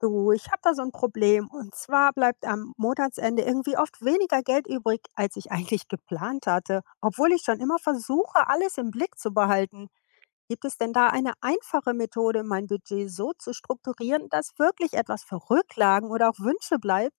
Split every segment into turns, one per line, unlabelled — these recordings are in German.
Du, ich habe da so ein Problem. Und zwar bleibt am Monatsende irgendwie oft weniger Geld übrig, als ich eigentlich geplant hatte, obwohl ich schon immer versuche, alles im Blick zu behalten. Gibt es denn da eine einfache Methode, mein Budget so zu strukturieren, dass wirklich etwas für Rücklagen oder auch Wünsche bleibt?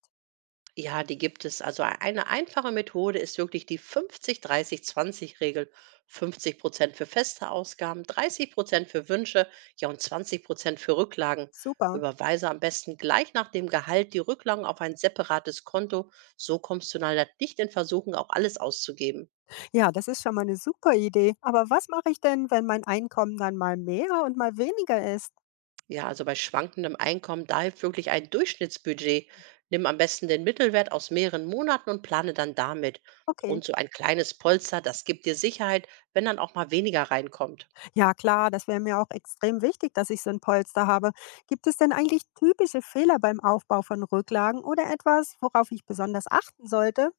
Ja, die gibt es. Also eine einfache Methode ist wirklich die 50-30-20-Regel. 50% für feste Ausgaben, 30% für Wünsche, ja und 20% für Rücklagen.
Super.
Überweise am besten gleich nach dem Gehalt die Rücklagen auf ein separates Konto. So kommst du leider nicht in Versuchung, auch alles auszugeben.
Ja, das ist schon mal eine super Idee. Aber was mache ich denn, wenn mein Einkommen dann mal mehr und mal weniger ist?
Ja, also bei schwankendem Einkommen, da hilft wirklich ein Durchschnittsbudget. Nimm am besten den Mittelwert aus mehreren Monaten und plane dann damit.
Okay.
Und so ein kleines Polster, das gibt dir Sicherheit, wenn dann auch mal weniger reinkommt.
Ja klar, das wäre mir auch extrem wichtig, dass ich so ein Polster habe. Gibt es denn eigentlich typische Fehler beim Aufbau von Rücklagen oder etwas, worauf ich besonders achten sollte?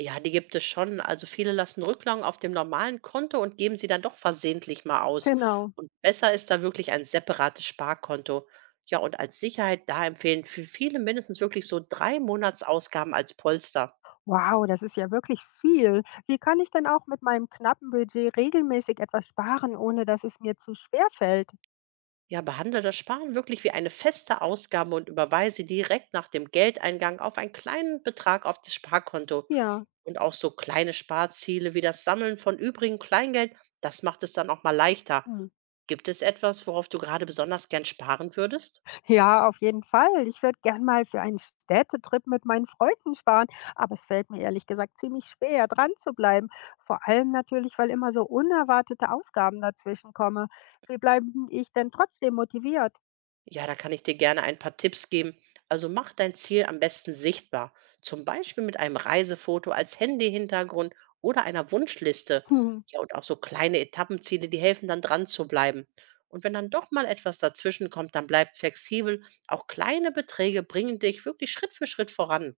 Ja, die gibt es schon. Also viele lassen Rücklagen auf dem normalen Konto und geben sie dann doch versehentlich mal aus.
Genau.
Und besser ist da wirklich ein separates Sparkonto. Ja, und als Sicherheit, da empfehlen für viele mindestens wirklich so 3 Monatsausgaben als Polster.
Wow, das ist ja wirklich viel. Wie kann ich denn auch mit meinem knappen Budget regelmäßig etwas sparen, ohne dass es mir zu schwer fällt?
Ja, behandle das Sparen wirklich wie eine feste Ausgabe und überweise direkt nach dem Geldeingang auf einen kleinen Betrag auf das Sparkonto.
Ja.
Und auch so kleine Sparziele wie das Sammeln von übrigem Kleingeld, das macht es dann auch mal leichter.
Mhm.
Gibt es etwas, worauf du gerade besonders gern sparen würdest?
Ja, auf jeden Fall. Ich würde gern mal für einen Städtetrip mit meinen Freunden sparen, aber es fällt mir ehrlich gesagt ziemlich schwer, dran zu bleiben. Vor allem natürlich, weil immer so unerwartete Ausgaben dazwischen kommen. Wie bleibe ich denn trotzdem motiviert?
Ja, da kann ich dir gerne ein paar Tipps geben. Also mach dein Ziel am besten sichtbar, zum Beispiel mit einem Reisefoto als Handy-Hintergrund oder einer Wunschliste.
Hm,
Ja, und auch so kleine Etappenziele, die helfen dann dran zu bleiben. Und wenn dann doch mal etwas dazwischen kommt, dann bleib flexibel. Auch kleine Beträge bringen dich wirklich Schritt für Schritt voran.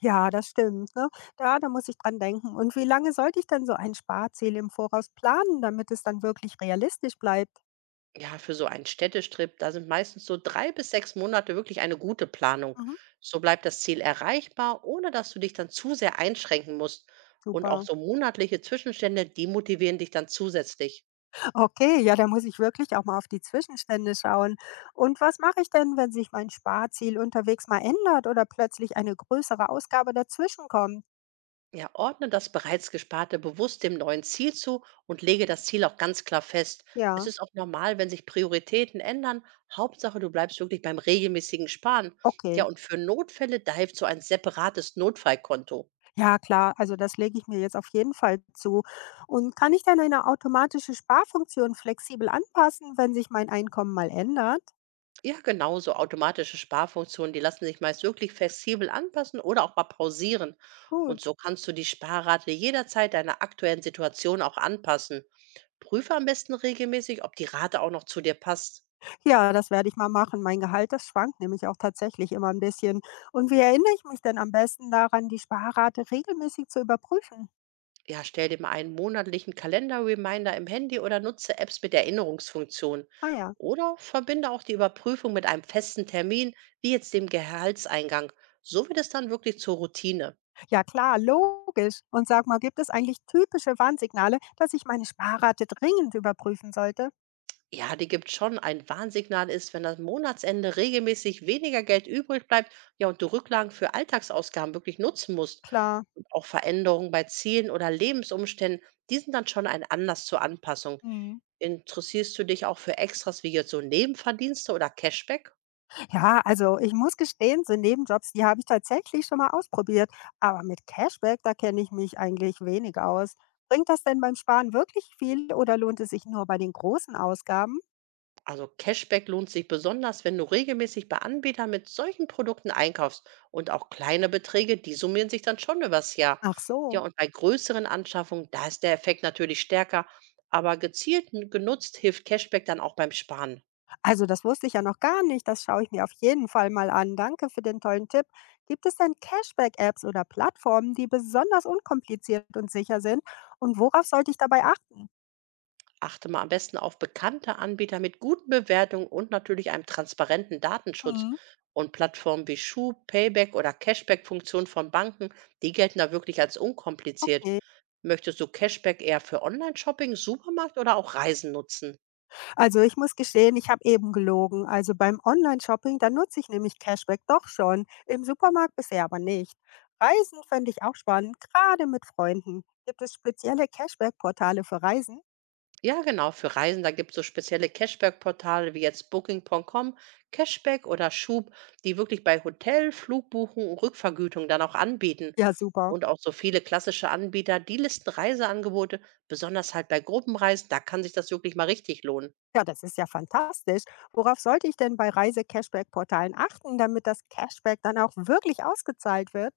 ja, das stimmt. Ne? Da muss ich dran denken. Und wie lange sollte ich denn so ein Sparziel im Voraus planen, damit es dann wirklich realistisch bleibt?
Ja, für so einen Städtestrip, da sind meistens so 3 bis 6 Monate wirklich eine gute Planung.
Mhm,
So bleibt das Ziel erreichbar, ohne dass du dich dann zu sehr einschränken musst. Und auch
super.
so monatliche Zwischenstände, die motivieren dich dann zusätzlich.
Okay, ja, da muss ich wirklich auch mal auf die Zwischenstände schauen. Und was mache ich denn, wenn sich mein Sparziel unterwegs mal ändert oder plötzlich eine größere Ausgabe dazwischen kommt?
Ja, ordne das bereits Gesparte bewusst dem neuen Ziel zu und lege das Ziel auch ganz klar fest. Es
Ja,
ist auch normal, wenn sich Prioritäten ändern. Hauptsache, du bleibst wirklich beim regelmäßigen Sparen. Ja,
okay.
und für Notfälle, da hilft so ein separates Notfallkonto.
Ja, klar, also das lege ich mir jetzt auf jeden Fall zu. Und kann ich dann eine automatische Sparfunktion flexibel anpassen, wenn sich mein Einkommen mal ändert?
Ja, genau, so automatische Sparfunktionen, die lassen sich meist wirklich flexibel anpassen oder auch mal pausieren. Und
Gut.
so kannst du die Sparrate jederzeit deiner aktuellen Situation auch anpassen. Prüfe am besten regelmäßig, ob die Rate auch noch zu dir passt.
Ja, das werde ich mal machen. Mein Gehalt, das schwankt nämlich auch tatsächlich immer ein bisschen. Und wie erinnere ich mich denn am besten daran, die Sparrate regelmäßig zu überprüfen?
Ja, stell dir mal einen monatlichen Kalender-Reminder im Handy oder nutze Apps mit Erinnerungsfunktion.
Ah ja.
Oder verbinde auch die Überprüfung mit einem festen Termin, wie jetzt dem Gehaltseingang. So wird es dann wirklich zur Routine.
Ja klar, logisch. Und sag mal, gibt es eigentlich typische Warnsignale, dass ich meine Sparrate dringend überprüfen sollte?
Ja, die gibt schon. Ein Warnsignal ist, wenn das Monatsende regelmäßig weniger Geld übrig bleibt, ja, und du Rücklagen für Alltagsausgaben wirklich nutzen musst.
Klar.
Und auch Veränderungen bei Zielen oder Lebensumständen, die sind dann schon ein Anlass zur Anpassung.
Hm.
Interessierst du dich auch für Extras wie jetzt so Nebenverdienste oder Cashback?
Ja, also ich muss gestehen, so Nebenjobs, die habe ich tatsächlich schon mal ausprobiert. Aber mit Cashback, da kenne ich mich eigentlich wenig aus. Bringt das denn beim Sparen wirklich viel oder lohnt es sich nur bei den großen Ausgaben?
Also Cashback lohnt sich besonders, wenn du regelmäßig bei Anbietern mit solchen Produkten einkaufst. Und auch kleine Beträge, die summieren sich dann schon übers Jahr.
Ach
Ja,
so.
und bei größeren Anschaffungen, da ist der Effekt natürlich stärker. Aber gezielt genutzt hilft Cashback dann auch beim Sparen.
Also das wusste ich ja noch gar nicht. Das schaue ich mir auf jeden Fall mal an. Danke für den tollen Tipp. Gibt es denn Cashback-Apps oder Plattformen, die besonders unkompliziert und sicher sind? Und worauf sollte ich dabei achten?
Achte mal am besten auf bekannte Anbieter mit guten Bewertungen und natürlich einem transparenten Datenschutz.
Hm.
Und Plattformen wie Schub, Payback oder Cashback-Funktionen von Banken, die gelten da wirklich als unkompliziert.
Nee.
Möchtest du Cashback eher für Online-Shopping, Supermarkt oder auch Reisen nutzen?
Also ich muss gestehen, ich habe eben gelogen. Also beim Online-Shopping, da nutze ich nämlich Cashback doch schon. Im Supermarkt bisher aber nicht. Reisen fände ich auch spannend, gerade mit Freunden. Gibt es spezielle Cashback-Portale für Reisen?
Ja, genau, für Reisen, da gibt es so spezielle Cashback-Portale wie jetzt Booking.com, Cashback oder Schub, die wirklich bei Hotel, Flugbuchung und Rückvergütung dann auch anbieten.
Ja, super.
Und auch so viele klassische Anbieter, die listen Reiseangebote, besonders halt bei Gruppenreisen, da kann sich das wirklich mal richtig lohnen.
Ja, das ist ja fantastisch. Worauf sollte ich denn bei Reise-Cashback-Portalen achten, damit das Cashback dann auch wirklich ausgezahlt wird?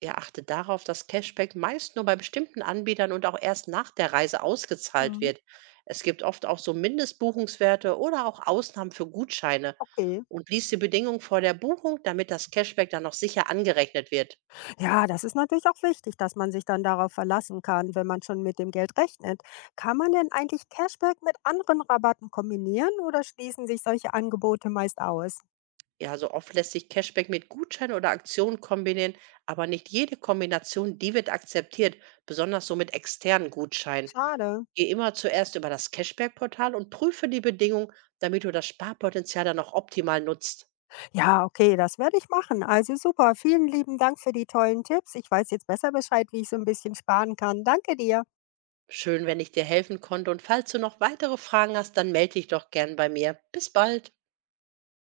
Er achtet darauf, dass Cashback meist nur bei bestimmten Anbietern und auch erst nach der Reise ausgezahlt
Mhm.
wird. Es gibt oft auch so Mindestbuchungswerte oder auch Ausnahmen für Gutscheine.
Okay.
Und liest die Bedingungen vor der Buchung, damit das Cashback dann noch sicher angerechnet wird.
Ja, das ist natürlich auch wichtig, dass man sich dann darauf verlassen kann, wenn man schon mit dem Geld rechnet. Kann man denn eigentlich Cashback mit anderen Rabatten kombinieren oder schließen sich solche Angebote meist aus?
Ja, so oft lässt sich Cashback mit Gutschein oder Aktionen kombinieren, aber nicht jede Kombination, die wird akzeptiert, besonders so mit externen Gutscheinen.
Schade.
Geh immer zuerst über das Cashback-Portal und prüfe die Bedingungen, damit du das Sparpotenzial dann auch optimal nutzt.
Ja, okay, das werde ich machen. Also super. Vielen lieben Dank für die tollen Tipps. Ich weiß jetzt besser Bescheid, wie ich so ein bisschen sparen kann. Danke dir.
Schön, wenn ich dir helfen konnte, und falls du noch weitere Fragen hast, dann melde dich doch gern bei mir. Bis bald.